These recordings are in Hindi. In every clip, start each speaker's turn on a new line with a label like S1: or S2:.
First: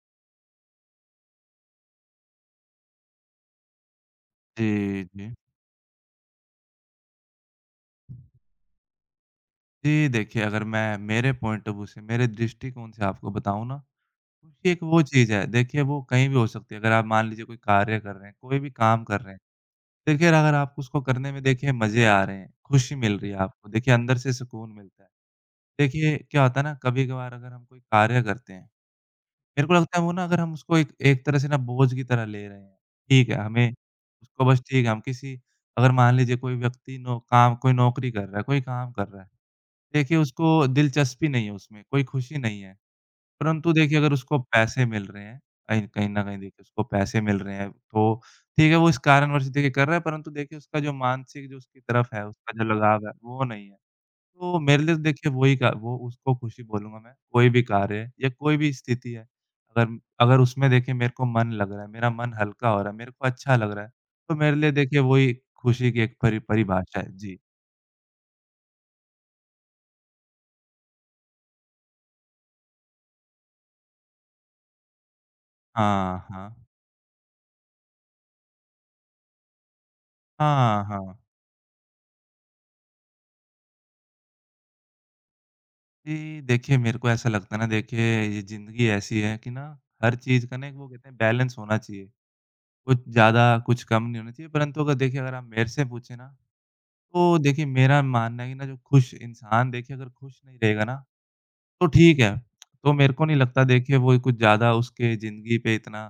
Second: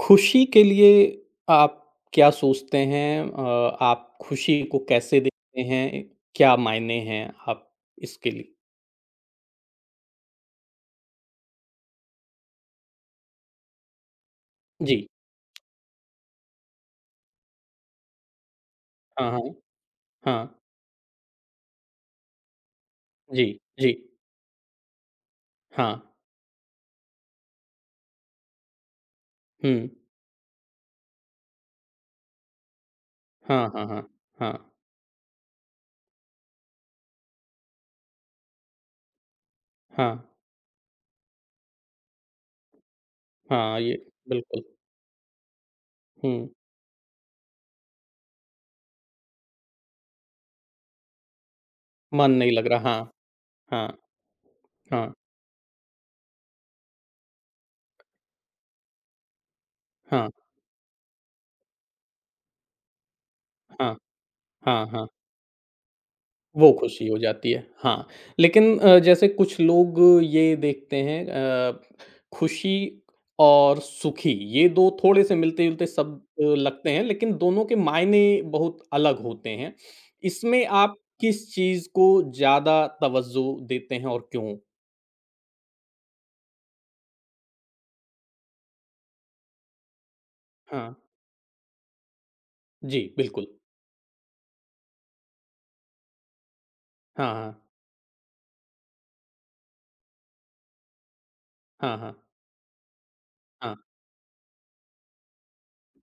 S1: खुशी के लिए आप क्या सोचते हैं? आप खुशी को
S2: जी,
S1: कैसे
S2: जी।
S1: देखते हैं? क्या मायने हैं आप इसके लिए?
S2: जी, देखिए अगर मैं मेरे पॉइंट ऑफ व्यू से, मेरे दृष्टिकोण से आपको बताऊँ ना, खुशी एक वो
S1: जी।
S2: चीज़ है, देखिए वो कहीं भी हो सकती है। अगर आप मान लीजिए कोई कार्य कर रहे हैं, कोई भी काम कर
S1: हाँ,
S2: रहे हैं,
S1: हाँ।
S2: देखिए अगर
S1: हाँ।
S2: आपको उसको करने में देखिए मज़े आ रहे हैं, खुशी मिल रही है
S1: जी,
S2: आपको,
S1: जी।
S2: देखिए अंदर से सुकून मिलता है।
S1: हाँ।
S2: देखिए क्या होता है ना, कभी-कभार अगर हम कोई कार्य करते हैं, मेरे को
S1: हुँ।
S2: लगता है वो ना अगर हम उसको एक एक तरह से ना बोझ की तरह ले रहे हैं। ठीक है,
S1: हाँ,
S2: हमें
S1: हाँ, हाँ।
S2: उसको
S1: हाँ,
S2: बस ठीक है, हम किसी अगर मान लीजिए कोई व्यक्ति नो काम कोई नौकरी कर रहा है, कोई काम कर रहा है।
S1: हाँ,
S2: देखिए, उसको दिलचस्पी नहीं है उसमें, कोई खुशी नहीं है। परंतु
S1: हाँ, ये
S2: देखिए, अगर उसको
S1: बिल्कुल।
S2: पैसे मिल रहे हैं, कहीं कहीं न कहीं
S1: हुँ,
S2: देखिए उसको पैसे मिल रहे हैं, तो ठीक है, वो इस कारणवश देखिए कर रहा है, परंतु देखिए उसका जो मानसिक जो उसकी तरफ है,
S1: मन नहीं
S2: उसका
S1: लग
S2: जो
S1: रहा।
S2: लगाव है, वो नहीं है।
S1: हाँ,
S2: तो मेरे लिए तो
S1: हाँ,
S2: देखिए वही का वो उसको खुशी बोलूँगा मैं, कोई भी कार्य है या कोई भी स्थिति है, अगर
S1: हाँ, हाँ,
S2: अगर उसमें देखिए मेरे को मन लग रहा है, मेरा मन हल्का हो रहा है, मेरे को अच्छा लग रहा है,
S1: हाँ,
S2: तो मेरे लिए
S1: हाँ,
S2: देखिए
S1: हाँ।
S2: वही खुशी की एक परि
S1: वो
S2: परिभाषा
S1: खुशी
S2: है।
S1: हो
S2: जी।
S1: जाती है, हाँ। लेकिन जैसे कुछ लोग ये देखते हैं खुशी और सुखी ये 2 थोड़े-से मिलते-जुलते
S2: हाँ,
S1: शब्द
S2: हाँ।
S1: लगते हैं, लेकिन दोनों के मायने बहुत अलग होते हैं। इसमें
S2: हाँ,
S1: आप
S2: हाँ।
S1: किस चीज़ को ज़्यादा तवज्जो देते हैं और क्यों?
S2: जी, देखिए मेरे को ऐसा लगता है ना देखिए ये ज़िंदगी ऐसी है कि ना हर चीज़ का ना एक वो
S1: हाँ,
S2: कहते हैं बैलेंस होना चाहिए।
S1: जी,
S2: कुछ ज़्यादा
S1: बिल्कुल।
S2: कुछ कम नहीं होना चाहिए परंतु अगर देखिए अगर आप मेरे से पूछें ना,
S1: हाँ,
S2: तो
S1: हाँ।
S2: देखिए मेरा मानना है कि ना जो खुश इंसान देखिए अगर खुश नहीं रहेगा ना, तो
S1: हाँ, हाँ।
S2: ठीक है। तो मेरे को नहीं लगता
S1: हाँ।
S2: देखिए वो कुछ ज़्यादा उसके ज़िंदगी पे इतना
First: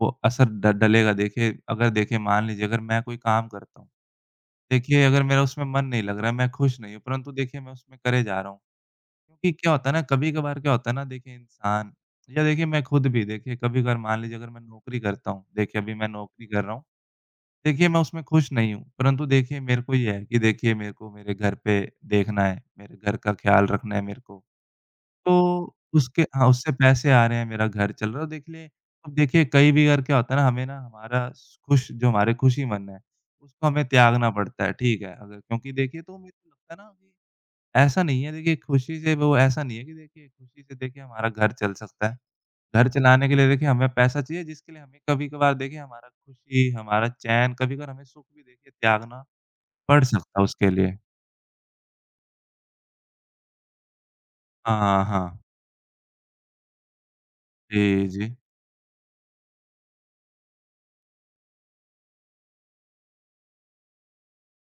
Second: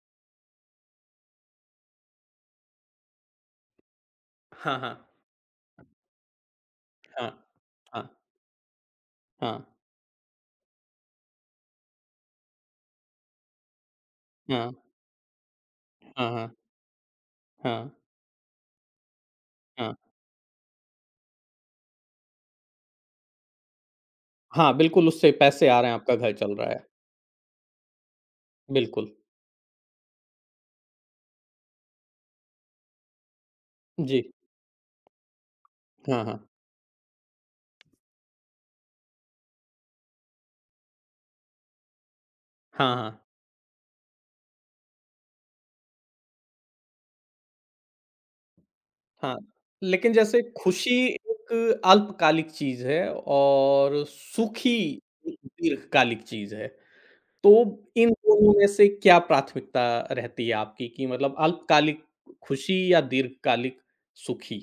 S2: वो असर ड डलेगा। देखिए अगर देखिए मान लीजिए अगर मैं कोई काम करता हूँ,
S1: हाँ, हाँ।
S2: देखिए अगर मेरा उसमें मन नहीं लग रहा है, मैं खुश नहीं हूँ परंतु देखिए मैं उसमें
S1: हाँ।
S2: करे जा रहा हूँ।
S1: हाँ,
S2: क्योंकि
S1: हाँ।
S2: क्या होता है ना, कभी-कभार क्या होता है ना, देखिए इंसान या देखिए मैं खुद भी देखिए कभी-कभार मान लीजिए अगर मैं
S1: हाँ,
S2: नौकरी करता हूँ, देखिए अभी मैं
S1: हाँ,
S2: नौकरी
S1: हाँ।
S2: कर रहा हूँ, देखिए
S1: हाँ,
S2: मैं उसमें खुश नहीं हूँ, परंतु देखिए मेरे को
S1: हाँ।
S2: ये है कि देखिए मेरे को मेरे घर पे देखना है, मेरे घर का ख़्याल रखना है मेरे को।
S1: हाँ, बिल्कुल उससे पैसे
S2: तो
S1: आ रहे हैं, आपका
S2: उसके
S1: घर
S2: हाँ,
S1: चल रहा
S2: उससे
S1: है।
S2: पैसे आ रहे हैं, मेरा घर चल रहा है और देखिए
S1: बिल्कुल।
S2: अब देखिए कई भी बार क्या होता है ना, हमें ना हमारा खुश जो हमारे खुशी मन है, उसको हमें
S1: जी।
S2: त्यागना पड़ता है, ठीक है? अगर क्योंकि देखिए तो
S1: हाँ,
S2: मेरे
S1: हाँ।
S2: को लगता है ना ऐसा नहीं है देखिए खुशी से वो ऐसा नहीं है कि देखिए खुशी से देखिए हमारा घर चल सकता है। घर
S1: हाँ, हाँ।
S2: चलाने के लिए देखिए हमें पैसा चाहिए जिसके लिए हमें कभी-कभार देखिए हमारा खुशी, हमारा चैन, कभी-कभार हमें सुख भी देखिए त्यागना
S1: हाँ,
S2: पड़
S1: लेकिन
S2: सकता
S1: जैसे
S2: है उसके
S1: खुशी
S2: लिए।
S1: एक अल्पकालिक चीज़ है और सुखी
S2: हाँ,
S1: एक
S2: हाँ।
S1: दीर्घकालिक चीज़ है। तो
S2: जी,
S1: इन
S2: जी।
S1: दोनों में से क्या प्राथमिकता रहती है आपकी कि मतलब अल्पकालिक खुशी या दीर्घकालिक सुखी?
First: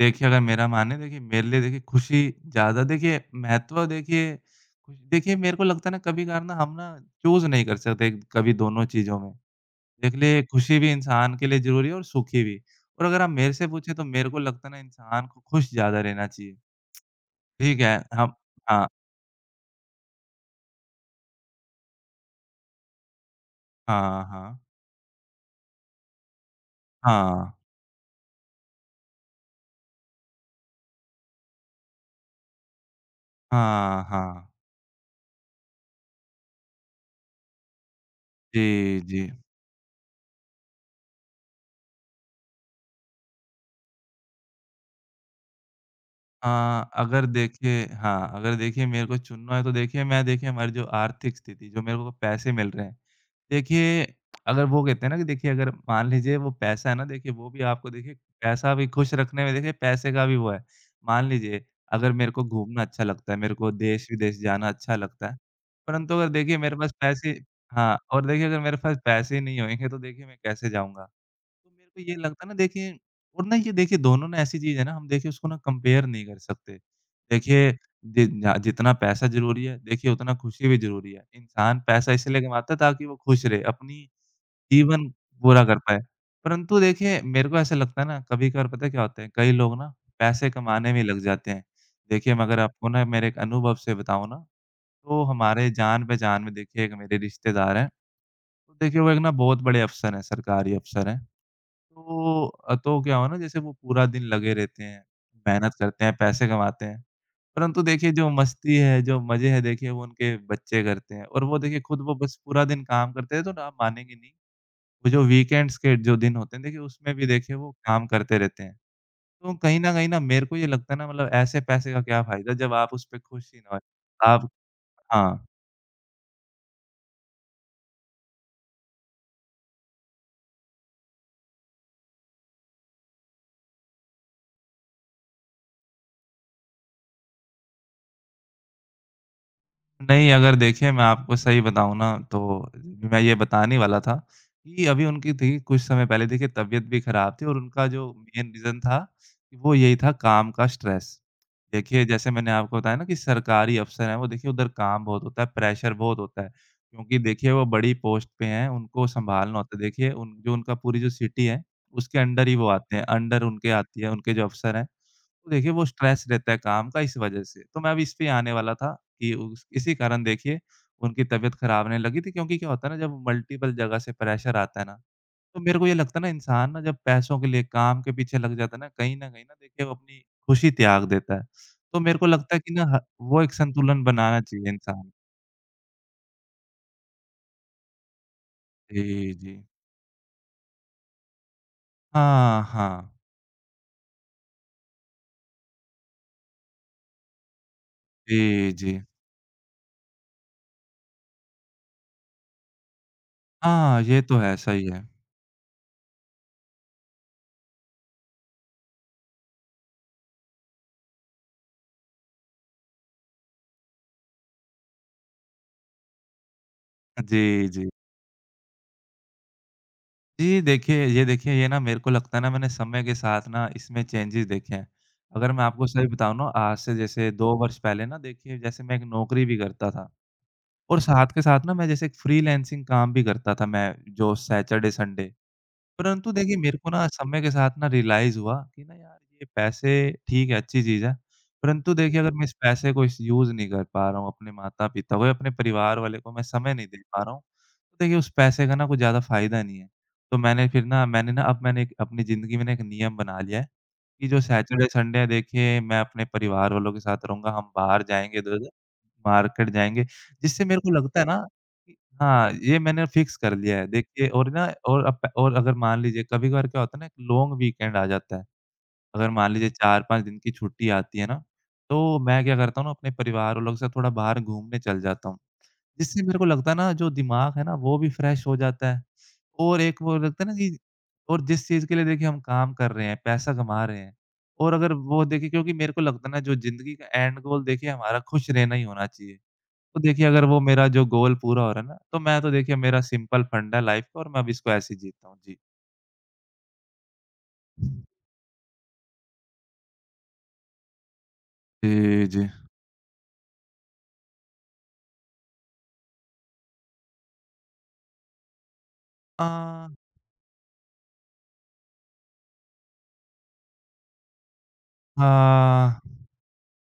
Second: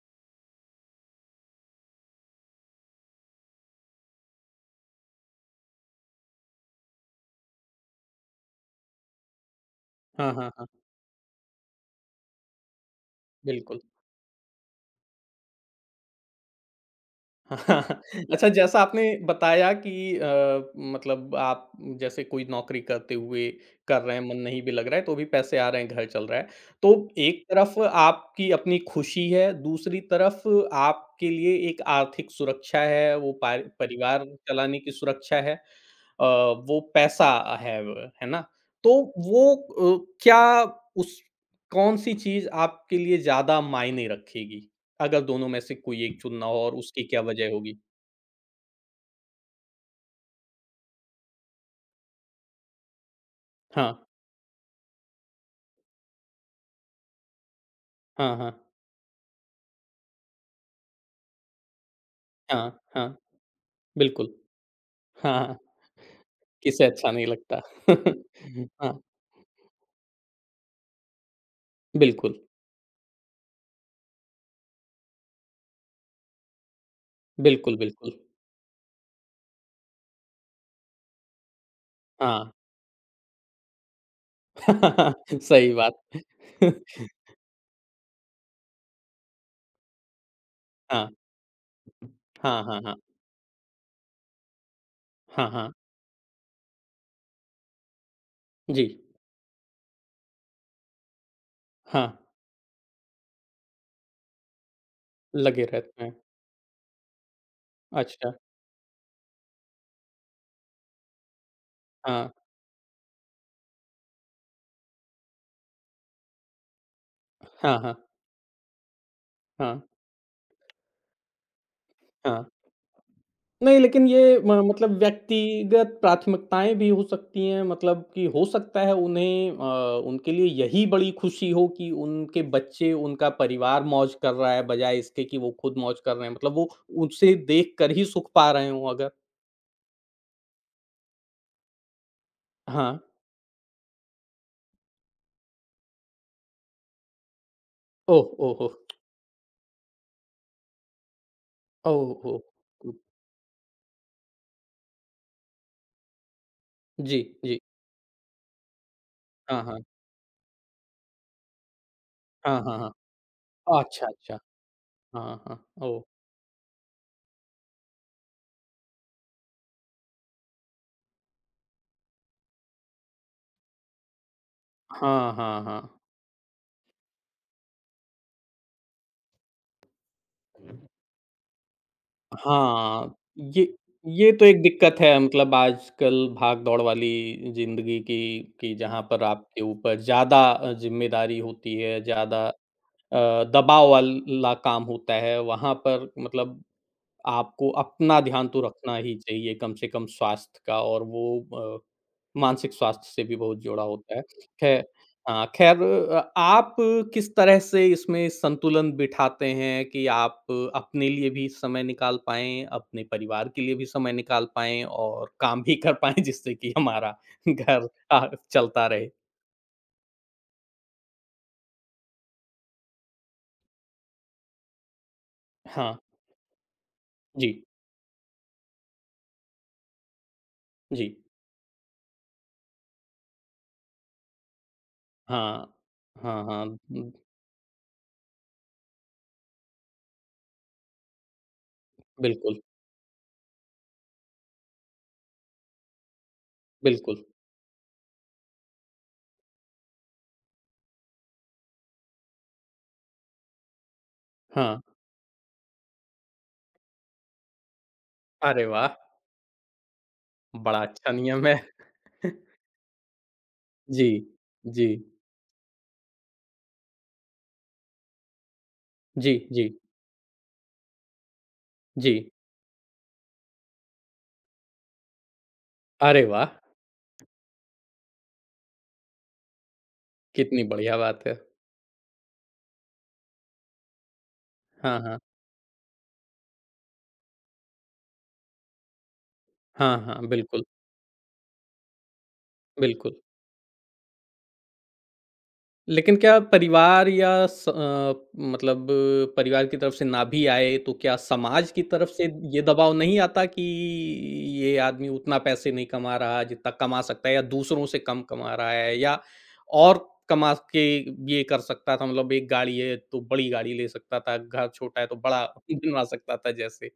S2: देखिए अगर मेरा माने देखिए मेरे लिए देखिए खुशी ज़्यादा देखिए महत्व देखिए, देखिए मेरे को लगता है ना कभी-कभार ना हम ना चूज़ नहीं कर सकते कभी दोनों चीज़ों में।
S1: हाँ,
S2: देखिए,
S1: हाँ, हाँ।
S2: खुशी भी इंसान के लिए ज़रूरी है और सुखी भी। और अगर आप मेरे से
S1: बिल्कुल।
S2: पूछें तो मेरे को लगता है ना इंसान को खुश ज़्यादा रहना चाहिए।
S1: हाँ,
S2: ठीक है, हम
S1: अच्छा, जैसा
S2: हाँ,
S1: आपने बताया कि मतलब आप जैसे कोई नौकरी करते हुए कर रहे हैं,
S2: हाँ,
S1: मन
S2: हाँ।
S1: नहीं भी लग रहा है तो भी पैसे आ रहे हैं, घर चल रहा है। तो एक
S2: हाँ,
S1: तरफ आपकी अपनी खुशी है, दूसरी तरफ आपके लिए एक आर्थिक सुरक्षा है, वो पार
S2: हाँ,
S1: परिवार
S2: हाँ।
S1: चलाने की सुरक्षा है। अ, वो पैसा है व है ना? तो
S2: जी, जी।
S1: वो क्या उस कौन-सी चीज़ आपके लिए ज़्यादा मायने रखेगी? अगर दोनों में से कोई एक चुनना हो और उसकी क्या वजह होगी?
S2: हाँ, अगर देखिए मेरे को चुनना है तो देखिए मैं देखिए हमारी जो आर्थिक स्थिति जो मेरे को पैसे मिल रहे हैं,
S1: हाँ,
S2: देखिए अगर वो कहते हैं ना कि देखिए अगर मान लीजिए वो पैसा है ना देखिए वो भी आपको देखिए
S1: हाँ, हाँ,
S2: पैसा भी खुश रखने में देखिए पैसे का भी वो है। मान लीजिए अगर मेरे को
S1: हाँ,
S2: घूमना अच्छा
S1: हाँ,
S2: लगता है, मेरे को
S1: बिल्कुल।
S2: देश-विदेश जाना अच्छा लगता है,
S1: हाँ, हाँ,
S2: परंतु अगर देखिए मेरे
S1: किसे
S2: पास
S1: अच्छा नहीं
S2: पैसे
S1: लगता।
S2: हाँ, और देखिए अगर मेरे पास
S1: हाँ,
S2: पैसे ही नहीं होएँगे तो देखिए मैं कैसे जाऊँगा? तो मेरे को ये
S1: बिल्कुल,
S2: लगता है ना देखिए और ना ये देखिए दोनों ना ऐसी चीज़ है ना हम देखिए उसको ना कंपेयर नहीं कर सकते। देखिए
S1: बिल्कुल, बिल्कुल।
S2: जि जा जितना पैसा ज़रूरी है देखिए उतना खुशी भी ज़रूरी है। इंसान पैसा इसलिए
S1: हाँ,
S2: कमाता है ताकि वो खुश रहे, अपनी जीवन पूरा
S1: सही
S2: कर पाए।
S1: बात।
S2: परंतु देखिए मेरे को ऐसा लगता है ना कभी-कभार पता है क्या होता है कई लोग ना पैसे कमाने में
S1: हाँ,
S2: लग जाते हैं। देखिए मैं अगर
S1: हाँ, हाँ,
S2: आपको
S1: हाँ,
S2: ना मेरे एक अनुभव से बताऊँ ना तो
S1: हाँ,
S2: हमारे
S1: हाँ,
S2: जान-पहचान में देखिए एक मेरे रिश्तेदार हैं। तो
S1: जी।
S2: देखिए वो एक ना बहुत बड़े अफ़सर हैं, सरकारी अफ़सर हैं।
S1: हाँ,
S2: तो तो क्या हुआ ना जैसे वो पूरा दिन लगे रहते हैं,
S1: लगे
S2: मेहनत करते
S1: रहते हैं।
S2: हैं, पैसे कमाते हैं। परंतु देखिए जो
S1: अच्छा,
S2: मस्ती है, जो मज़े हैं देखिए वो उनके बच्चे करते हैं और वो देखिए खुद वो
S1: हाँ,
S2: बस पूरा दिन काम करते हैं तो ना आप मानेंगे नहीं, वो जो वीकेंड्स के जो दिन होते हैं देखिए उसमें भी देखिए वो
S1: हाँ,
S2: काम
S1: हाँ,
S2: करते रहते हैं। तो कहीं
S1: हाँ,
S2: न कहीं ना मेरे को ये लगता है ना मतलब ऐसे पैसे का क्या
S1: हाँ।
S2: फ़ायदा जब आप उस पे खुश ही ना
S1: नहीं,
S2: होएँ।
S1: लेकिन ये
S2: आप
S1: म मतलब
S2: हाँ।
S1: व्यक्तिगत प्राथमिकताएँ भी हो सकती हैं, मतलब कि हो सकता है उन्हें, उनके लिए यही बड़ी खुशी हो कि उनके बच्चे, उनका परिवार मौज कर रहा है, बजाए इसके कि वो खुद मौज कर रहे हैं। मतलब वो उसे देख कर ही सुख पा रहे हों अगर
S2: नहीं, अगर देखिए मैं आपको सही बताऊँ ना तो
S1: हाँ।
S2: मैं ये बताने ही वाला था कि अभी उनकी थी कुछ समय पहले देखिए तबीयत भी ख़राब थी और उनका जो
S1: ओह!
S2: मेन
S1: ओह! ओह!
S2: रीज़न था, कि वो यही था काम का स्ट्रेस। देखिए
S1: ओह!
S2: जैसे
S1: ओह!
S2: मैंने आपको
S1: हुँ।
S2: बताया ना कि सरकारी अफ़सर हैं वो देखिए उधर काम बहुत होता है, प्रेशर बहुत होता है। क्योंकि
S1: जी,
S2: देखिए
S1: जी।
S2: वो बड़ी पोस्ट पे हैं, उनको सँभालना
S1: हाँ,
S2: होता
S1: हाँ।
S2: है। देखिए उन जो उनका पूरी जो सिटी है उसके अंडर ही
S1: हाँ,
S2: वो
S1: हाँ, हाँ।
S2: आते हैं, अंडर उनके आती
S1: अच्छा,
S2: है, उनके
S1: अच्छा।
S2: जो अफ़सर हैं।
S1: हाँ,
S2: तो
S1: हाँ।
S2: देखिए वो
S1: ओह!
S2: स्ट्रेस रहता है काम का इस वजह से। तो मैं अभी इस पे ही आने वाला था कि उस इसी कारण देखिए उनकी तबीयत ख़राब रहने लगी थी क्योंकि क्या होता है ना जब मल्टीपल जगह से प्रेशर आता है ना,
S1: हाँ,
S2: तो
S1: हाँ,
S2: मेरे को ये
S1: हाँ।
S2: लगता है ना इंसान ना जब पैसों के लिए काम के पीछे लग जाता है ना, कहीं न कहीं ना देखिए वो अपनी खुशी त्याग देता है। तो मेरे को लगता है कि ना ह
S1: हाँ,
S2: वो एक
S1: ये
S2: संतुलन बनाना
S1: तो एक
S2: चाहिए
S1: दिक्कत
S2: इंसान
S1: है मतलब आजकल भाग-दौड़ वाली ज़िंदगी की कि हुँ। जहाँ पर
S2: जी,
S1: आपके
S2: जी।
S1: ऊपर ज़्यादा ज़िम्मेदारी होती है, ज़्यादा
S2: हाँ, हाँ।
S1: अ, दबाव वाला काम होता है, वहाँ पर मतलब आपको अपना ध्यान तो
S2: जी,
S1: रखना
S2: जी।
S1: ही चाहिए कम से कम स्वास्थ्य का और वो अ, मानसिक स्वास्थ्य से भी बहुत जुड़ा
S2: हाँ,
S1: होता
S2: ये
S1: है।
S2: तो है,
S1: खैर,
S2: सही है।
S1: हाँ, खैर, आप किस तरह से इसमें संतुलन बिठाते हैं कि आप अपने लिए भी समय निकाल पाएँ, अपने परिवार के लिए भी समय निकाल पाएँ और काम भी कर पाएँ जिससे कि हमारा
S2: जी, जी।
S1: घर चलता रहे?
S2: जी, देखिए ये ना मेरे को लगता है ना मैंने समय के साथ ना इसमें चेंजेज़ देखे हैं। अगर मैं आपको
S1: हाँ,
S2: सही बताऊँ ना आज से जैसे 2
S1: जी,
S2: वर्ष पहले ना देखिए जैसे मैं एक नौकरी भी करता था और
S1: जी।
S2: साथ के साथ ना मैं जैसे एक फ्रीलांसिंग काम भी करता था मैं जो सैटरडे, संडे।
S1: हाँ,
S2: परंतु
S1: हाँ,
S2: देखिए मेरे
S1: हाँ,
S2: को ना समय के साथ ना रियलाइज़ हुआ कि ना यार ये पैसे ठीक है, अच्छी चीज़ है। परंतु देखिए अगर मैं इस
S1: बिल्कुल,
S2: पैसे को इस यूज़ नहीं कर पा रहा हूँ, अपने माता-पिता को या अपने परिवार वाले को मैं समय नहीं दे पा
S1: बिल्कुल।
S2: रहा हूँ, तो देखिए उस पैसे का ना कुछ ज़्यादा फ़ायदा नहीं है। तो मैंने फिर ना मैंने ना अब मैंने एक अपनी ज़िंदगी में ना एक नियम बना लिया है, कि जो
S1: हाँ,
S2: सैटरडे, संडे है देखिए मैं अपने परिवार वालों के साथ रहूँगा, हम बाहर जाएँगे
S1: अरे
S2: इधर-उधर,
S1: वाह!
S2: मार्केट जाएँगे। जिससे
S1: बड़ा
S2: मेरे को
S1: अच्छा
S2: लगता है ना
S1: नियम है।
S2: हाँ, ये मैंने फिक्स कर लिया है।
S1: जी,
S2: देखिए और ना
S1: जी,
S2: और अगर मान लीजिए कभी-कभार क्या होता है ना, लॉन्ग वीकेंड आ जाता है। अगर
S1: जी,
S2: मान
S1: जी,
S2: लीजिए 4-5 दिन की छुट्टी आती है ना,
S1: जी।
S2: तो मैं क्या करता हूँ ना, अपने परिवार वालों के साथ थोड़ा बाहर घूमने चल जाता हूँ। जिससे
S1: अरे
S2: मेरे को
S1: वाह!
S2: लगता है ना, जो दिमाग है ना, वो भी फ्रेश हो जाता है। और एक वो लगता है ना
S1: कितनी
S2: कि
S1: बढ़िया बात है।
S2: और जिस चीज़ के लिए देखिए हम काम कर रहे हैं, पैसा कमा रहे हैं और अगर
S1: हाँ, हाँ।
S2: वो देखिए क्योंकि मेरे को लगता है ना, जो ज़िंदगी का एंड गोल देखिए हमारा खुश रहना ही होना चाहिए।
S1: हाँ,
S2: तो देखिए
S1: हाँ,
S2: अगर वो
S1: बिल्कुल,
S2: मेरा जो गोल पूरा हो रहा है ना, तो मैं तो देखिए मेरा
S1: बिल्कुल।
S2: सिंपल फंडा है लाइफ़ का और मैं अब इसको ऐसे ही जीता हूँ। जी।
S1: लेकिन क्या परिवार या स मतलब परिवार की तरफ से ना भी आए तो क्या समाज की तरफ से
S2: जी, जी।
S1: ये दबाव नहीं आता कि ये आदमी उतना पैसे नहीं कमा रहा जितना कमा सकता है या दूसरों से कम कमा रहा है या
S2: अ,
S1: और कमा के ये कर सकता था मतलब एक गाड़ी है तो बड़ी गाड़ी ले सकता था, घर छोटा है तो बड़ा
S2: हाँ,
S1: बनवा सकता था जैसे?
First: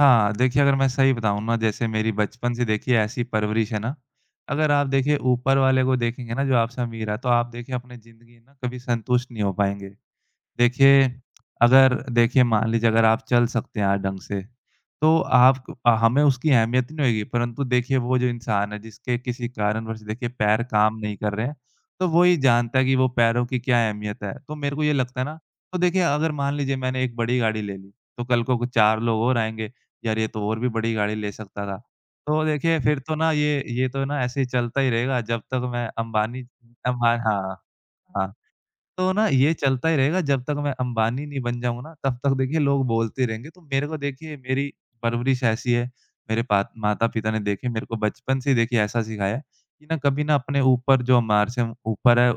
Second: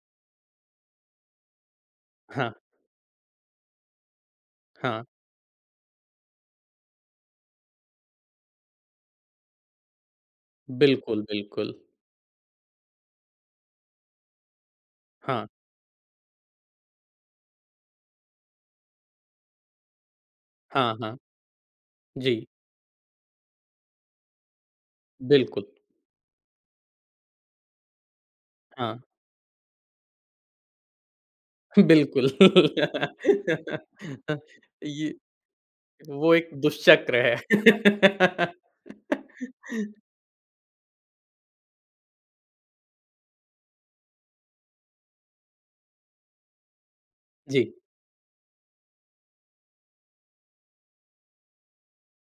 S2: हाँ, देखिए अगर मैं सही बताऊँ ना जैसे मेरी
S1: हाँ,
S2: बचपन से देखिए ऐसी परवरिश है ना, अगर आप
S1: हाँ।
S2: देखिए ऊपर वाले को देखेंगे ना जो आपसे अमीर है, तो आप देखिए अपनी ज़िंदगी ना कभी संतुष्ट नहीं हो पाएँगे। देखिए,
S1: बिल्कुल, बिल्कुल।
S2: अगर देखिए मान लीजिए अगर आप चल सकते हैं आज ढंग से, तो
S1: हाँ,
S2: आप हमें उसकी अहमियत ही नहीं होएगी, परंतु देखिए वो जो इंसान है जिसके किसी कारणवश देखिए पैर काम
S1: हाँ,
S2: नहीं
S1: हाँ।
S2: कर रहे हैं, तो वो ही
S1: जी,
S2: जानता है कि वो पैरों की क्या अहमियत है। तो मेरे को ये लगता है ना
S1: बिल्कुल।
S2: तो देखिए अगर मान लीजिए मैंने एक बड़ी गाड़ी ले ली, तो कल को कुछ
S1: हाँ,
S2: 4 लोग और आएँगे, यार ये तो और भी बड़ी गाड़ी ले सकता था।
S1: बिल्कुल।
S2: तो देखिए फिर तो ना ये तो ना
S1: अ,
S2: ऐसे ही चलता ही
S1: ये
S2: रहेगा जब तक मैं
S1: वो
S2: अंबानी
S1: एक
S2: अंबा
S1: दुष्चक्र
S2: हाँ, हाँ।
S1: है।
S2: तो ना ये चलता ही रहेगा जब तक मैं अंबानी नहीं बन जाऊँगा ना, तब तक देखिए लोग बोलते रहेंगे। तो मेरे को देखिए मेरी परवरिश ऐसी है, मेरे पा माता-पिता ने देखिए
S1: जी,
S2: मेरे को बचपन से ही देखिए ऐसा सिखाया है कि ना कभी ना अपने ऊपर जो हमारे से ऊपर है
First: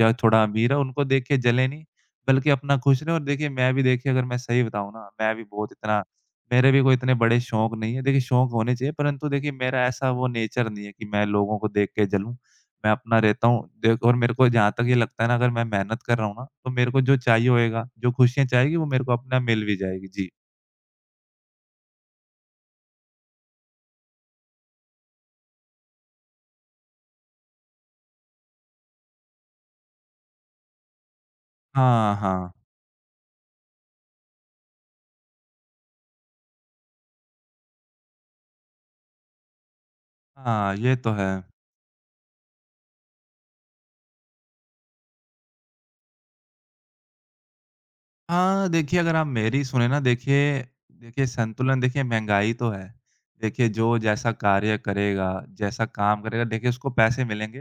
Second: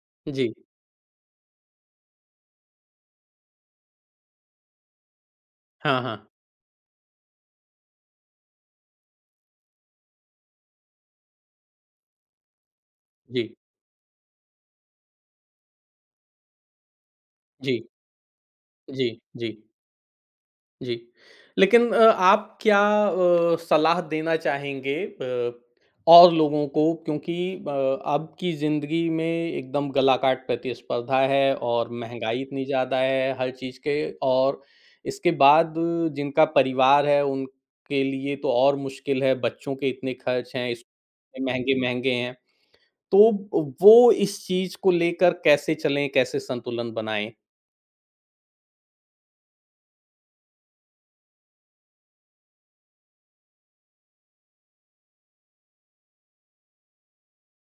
S2: या थोड़ा
S1: जी।
S2: अमीर है उनको देख के जलें नहीं, बल्कि अपना खुश रहें। और देखिए मैं भी देखिए अगर मैं सही बताऊँ ना, मैं भी बहुत
S1: हाँ,
S2: इतना
S1: हाँ।
S2: मेरे भी कोई इतने बड़े शौक नहीं है। देखिए शौक होने चाहिए, परंतु देखिए मेरा ऐसा वो नेचर नहीं है कि मैं लोगों को देख के जलूँ। मैं अपना रहता
S1: जी,
S2: हूँ। देख और मेरे को जहाँ तक ये लगता है ना अगर मैं मेहनत कर रहा हूँ ना, तो मेरे को जो चाहिए
S1: जी,
S2: होएगा, जो खुशियाँ चाहिए वो मेरे
S1: जी,
S2: को अपना
S1: जी।
S2: मिल भी जाएगी। जी।
S1: जी। लेकिन आप क्या सलाह देना चाहेंगे और लोगों को क्योंकि अ, अब की ज़िंदगी में एकदम गलाकाट प्रतिस्पर्धा है और
S2: हाँ,
S1: महँगाई
S2: हाँ।
S1: इतनी ज़्यादा है हर चीज़ के और इसके बाद जिनका परिवार है उनके लिए तो और मुश्किल है, बच्चों के इतने खर्च हैं,
S2: हाँ, ये तो है।
S1: स्कूल महँगे-महँगे हैं। तो वो इस चीज़ को लेकर कैसे चलें, कैसे संतुलन बनाएँ?
S2: हाँ, देखिए अगर आप मेरी सुने ना, देखिए देखिए संतुलन, देखिए महँगाई तो है। देखिए जो जैसा कार्य करेगा, जैसा काम करेगा देखिए उसको पैसे मिलेंगे।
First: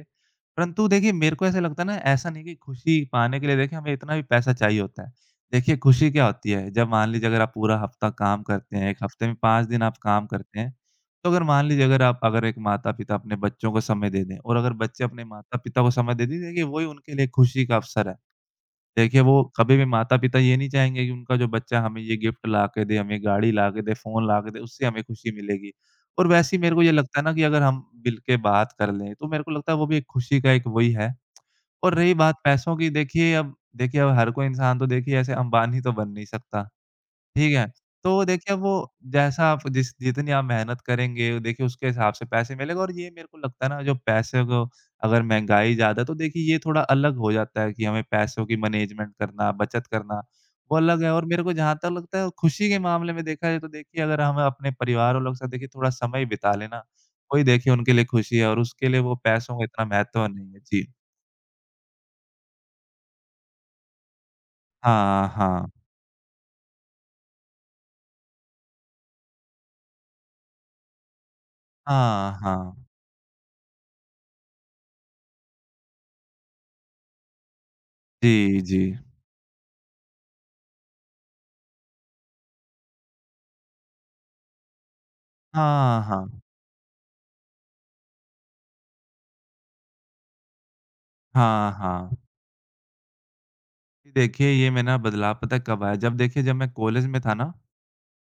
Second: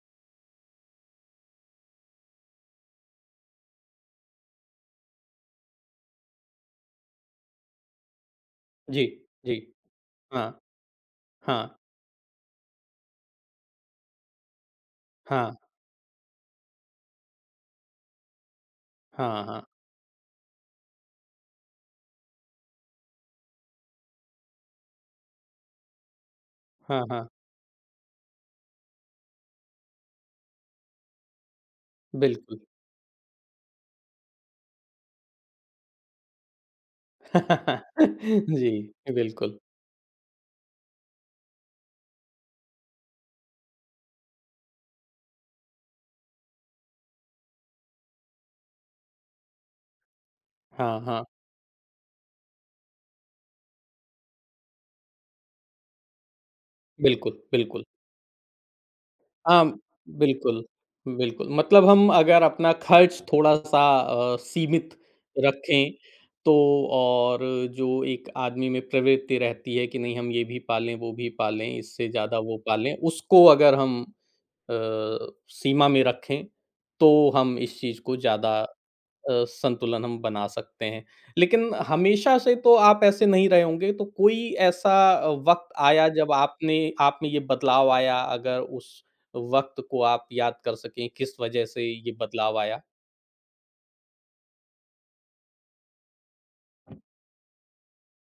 S2: परंतु देखिए मेरे को ऐसा लगता है ना, ऐसा नहीं कि खुशी पाने के लिए देखिए हमें इतना भी पैसा चाहिए होता है। देखिए खुशी क्या होती है, जब मान लीजिए अगर आप पूरा हफ़्ता काम करते हैं, 1
S1: जी,
S2: हफ़्ते में
S1: जी।
S2: 5 दिन आप काम
S1: हाँ,
S2: करते हैं। तो अगर मान
S1: हाँ,
S2: लीजिए अगर एक माता-पिता अपने बच्चों को समय दे दें और अगर बच्चे अपने
S1: हाँ,
S2: माता-पिता को समय दे दें, देखिए वही उनके लिए खुशी का अवसर है। देखिए, वो
S1: हाँ, हाँ।
S2: कभी भी माता-पिता ये नहीं चाहेंगे कि उनका जो बच्चा हमें ये गिफ्ट ला के दे, हमें गाड़ी ला के दे, फ़ोन ला के दे, उससे हमें खुशी मिलेगी। और वैसे ही मेरे को ये
S1: हाँ,
S2: लगता है
S1: हाँ,
S2: ना कि अगर हम मिल के बात कर लें, तो मेरे को लगता है वो भी एक खुशी का एक वही है। और रही बात
S1: बिल्कुल।
S2: पैसों की, देखिए अब हर कोई इंसान तो देखिए ऐसे अंबानी तो बन नहीं सकता। ठीक है। तो देखिए वो
S1: जी,
S2: जैसा
S1: बिल्कुल।
S2: आप जिस जितनी आप मेहनत करेंगे, देखिए उसके हिसाब से पैसे मिलेंगे। और ये मेरे को लगता है ना, जो पैसे को अगर महँगाई ज़्यादा है तो देखिए ये थोड़ा अलग हो जाता है कि हमें पैसों की मैनेजमेंट करना, बचत करना, वो
S1: हाँ,
S2: अलग है।
S1: हाँ,
S2: और मेरे को जहाँ तक लगता है खुशी के मामले में देखा जाए, तो देखिए अगर हम अपने परिवार वालों के साथ देखिए थोड़ा समय बिता लें ना,
S1: बिल्कुल,
S2: वही देखिए
S1: बिल्कुल।
S2: उनके लिए खुशी है और उसके लिए वो पैसों का
S1: हाँ,
S2: इतना महत्व नहीं है।
S1: बिल्कुल,
S2: जी।
S1: बिल्कुल। मतलब हम अगर अपना खर्च थोड़ा-सा सीमित
S2: हाँ, हाँ।
S1: रखें, तो और जो एक आदमी में प्रवृत्ति रहती है कि नहीं हम ये भी पालें, वो भी पालें, इससे
S2: हाँ,
S1: ज़्यादा वो
S2: हाँ।
S1: पालें, उसको अगर हम अ, सीमा में रखें, तो हम इस चीज़ को ज़्यादा
S2: जी, जी।
S1: संतुलन हम बना सकते हैं। लेकिन हमेशा से तो आप ऐसे नहीं रहे होंगे, तो कोई ऐसा वक़्त
S2: हाँ,
S1: आया जब
S2: हाँ।
S1: आपने आप में ये बदलाव आया, अगर उस वक़्त को आप याद कर सकें, किस वजह
S2: हाँ,
S1: से ये
S2: हाँ।
S1: बदलाव आया?
S2: देखिए, ये मैं ना बदलाव पता है कब आया, जब देखिए जब मैं कॉलेज में था ना,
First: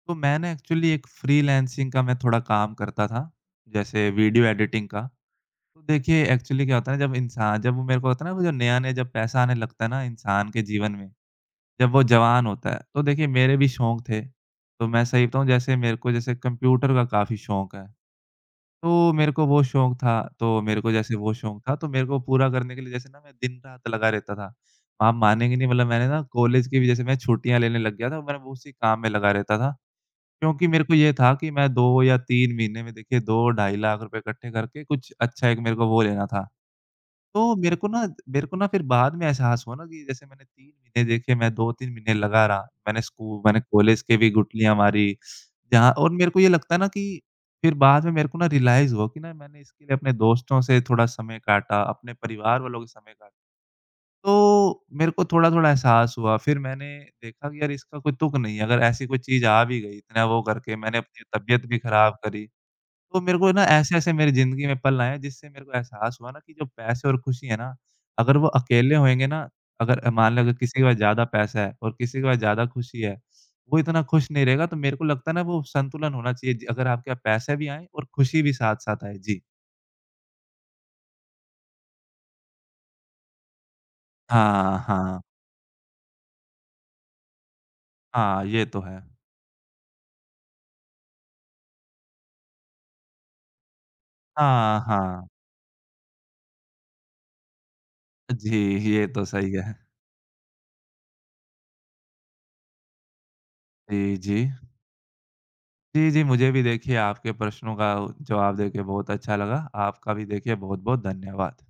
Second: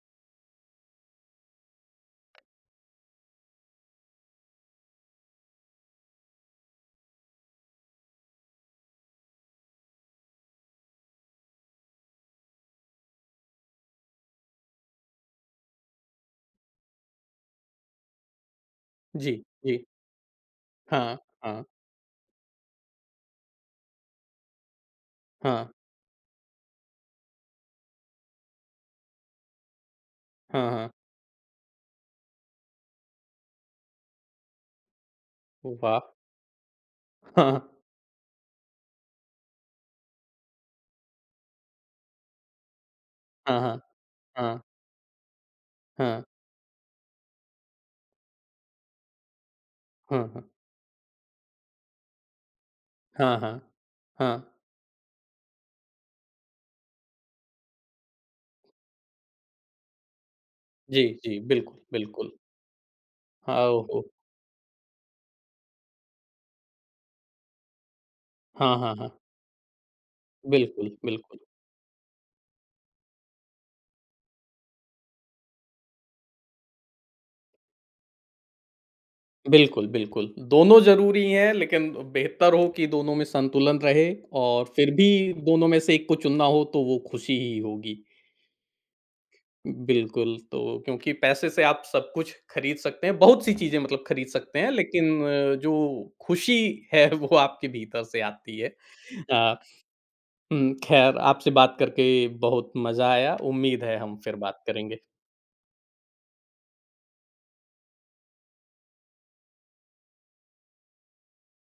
S2: तो मैं ना एक्चुअली एक फ्रीलांसिंग का मैं थोड़ा काम करता था, जैसे वीडियो एडिटिंग का। तो देखिए एक्चुअली क्या होता है ना, जब इंसान जब वो मेरे को होता है ना, वो जो नया-नया जब पैसा आने लगता है ना इंसान के जीवन में, जब वो जवान होता है, तो देखिए मेरे भी शौक थे। तो मैं सही बताऊँ, जैसे मेरे को जैसे कंप्यूटर का काफ़ी शौक है, तो मेरे
S1: जी,
S2: को वो
S1: जी।
S2: शौक था, तो मेरे को जैसे
S1: हाँ,
S2: वो शौक
S1: हाँ,
S2: था, तो मेरे को पूरा करने के लिए जैसे ना मैं दिन-रात लगा रहता था। आप मानेंगे
S1: हाँ,
S2: नहीं, मतलब मैंने ना कॉलेज की भी जैसे मैं छुट्टियाँ लेने लग गया था, मैं वो उसी काम में लगा रहता था। क्योंकि
S1: हाँ,
S2: मेरे
S1: हाँ।
S2: को ये था कि मैं 2 या 3 महीने में देखिए 2 ढाई लाख रुपए इकट्ठे करके कुछ अच्छा एक मेरे को वो
S1: वाह!
S2: लेना था। तो
S1: हाँ,
S2: मेरे को ना फिर बाद में एहसास हुआ ना कि जैसे मैंने 3 महीने देखे, मैं 2-3 महीने लगा रहा। मैंने
S1: हाँ, हाँ,
S2: कॉलेज के भी
S1: हाँ,
S2: गुठलियाँ मारी, जहाँ और
S1: हाँ,
S2: मेरे को ये लगता है ना कि फिर बाद में मेरे को ना रियलाइज़ हुआ कि ना मैंने इसके लिए अपने
S1: हाँ,
S2: दोस्तों से थोड़ा समय काटा, अपने परिवार वालों के समय काटा।
S1: हाँ, हाँ, हाँ,
S2: तो
S1: हाँ।
S2: मेरे को थोड़ा-थोड़ा एहसास हुआ, फिर मैंने देखा कि यार इसका कोई तुक नहीं है, अगर ऐसी कोई चीज़ आ भी गई इतना वो करके मैंने
S1: जी,
S2: अपनी
S1: जी,
S2: तबीयत भी
S1: बिल्कुल,
S2: खराब
S1: बिल्कुल।
S2: करी। तो मेरे को
S1: हाँ,
S2: ना
S1: ओहो!
S2: ऐसे-ऐसे मेरी ज़िंदगी में पल आए हैं, जिससे मेरे को एहसास हुआ ना कि जो पैसे और खुशी है ना, अगर वो
S1: हाँ,
S2: अकेले
S1: हाँ, हाँ।
S2: होएँगे ना, अगर मान लो अगर किसी के
S1: बिल्कुल,
S2: पास ज़्यादा
S1: बिल्कुल।
S2: पैसा है और किसी के पास ज़्यादा खुशी है, वो इतना खुश नहीं रहेगा। तो मेरे को लगता है ना वो संतुलन होना चाहिए, ज अगर आपके पास पैसे भी आएँ और खुशी भी साथ-साथ आए। जी।
S1: बिल्कुल, बिल्कुल। दोनों ज़रूरी हैं लेकिन बेहतर हो कि दोनों में संतुलन रहे और
S2: हाँ,
S1: फिर भी
S2: हाँ।
S1: दोनों में से एक को चुनना हो तो वो खुशी ही होगी।
S2: हाँ, ये तो है।
S1: बिल्कुल, तो क्योंकि पैसे से आप सब कुछ खरीद सकते हैं, बहुत सी चीज़ें मतलब खरीद सकते हैं
S2: हाँ,
S1: लेकिन
S2: हाँ।
S1: जो खुशी है वो आपके भीतर से
S2: जी,
S1: आती है।
S2: ये तो सही
S1: अ,
S2: है।
S1: हुँ, ख़ैर, आपसे बात करके बहुत मज़ा आया, उम्मीद है
S2: जी,
S1: हम फिर
S2: जी।
S1: बात करेंगे।
S2: जी, जी, मुझे भी देखिए आपके प्रश्नों का जवाब देके बहुत अच्छा लगा। आपका भी देखिए बहुत-बहुत धन्यवाद।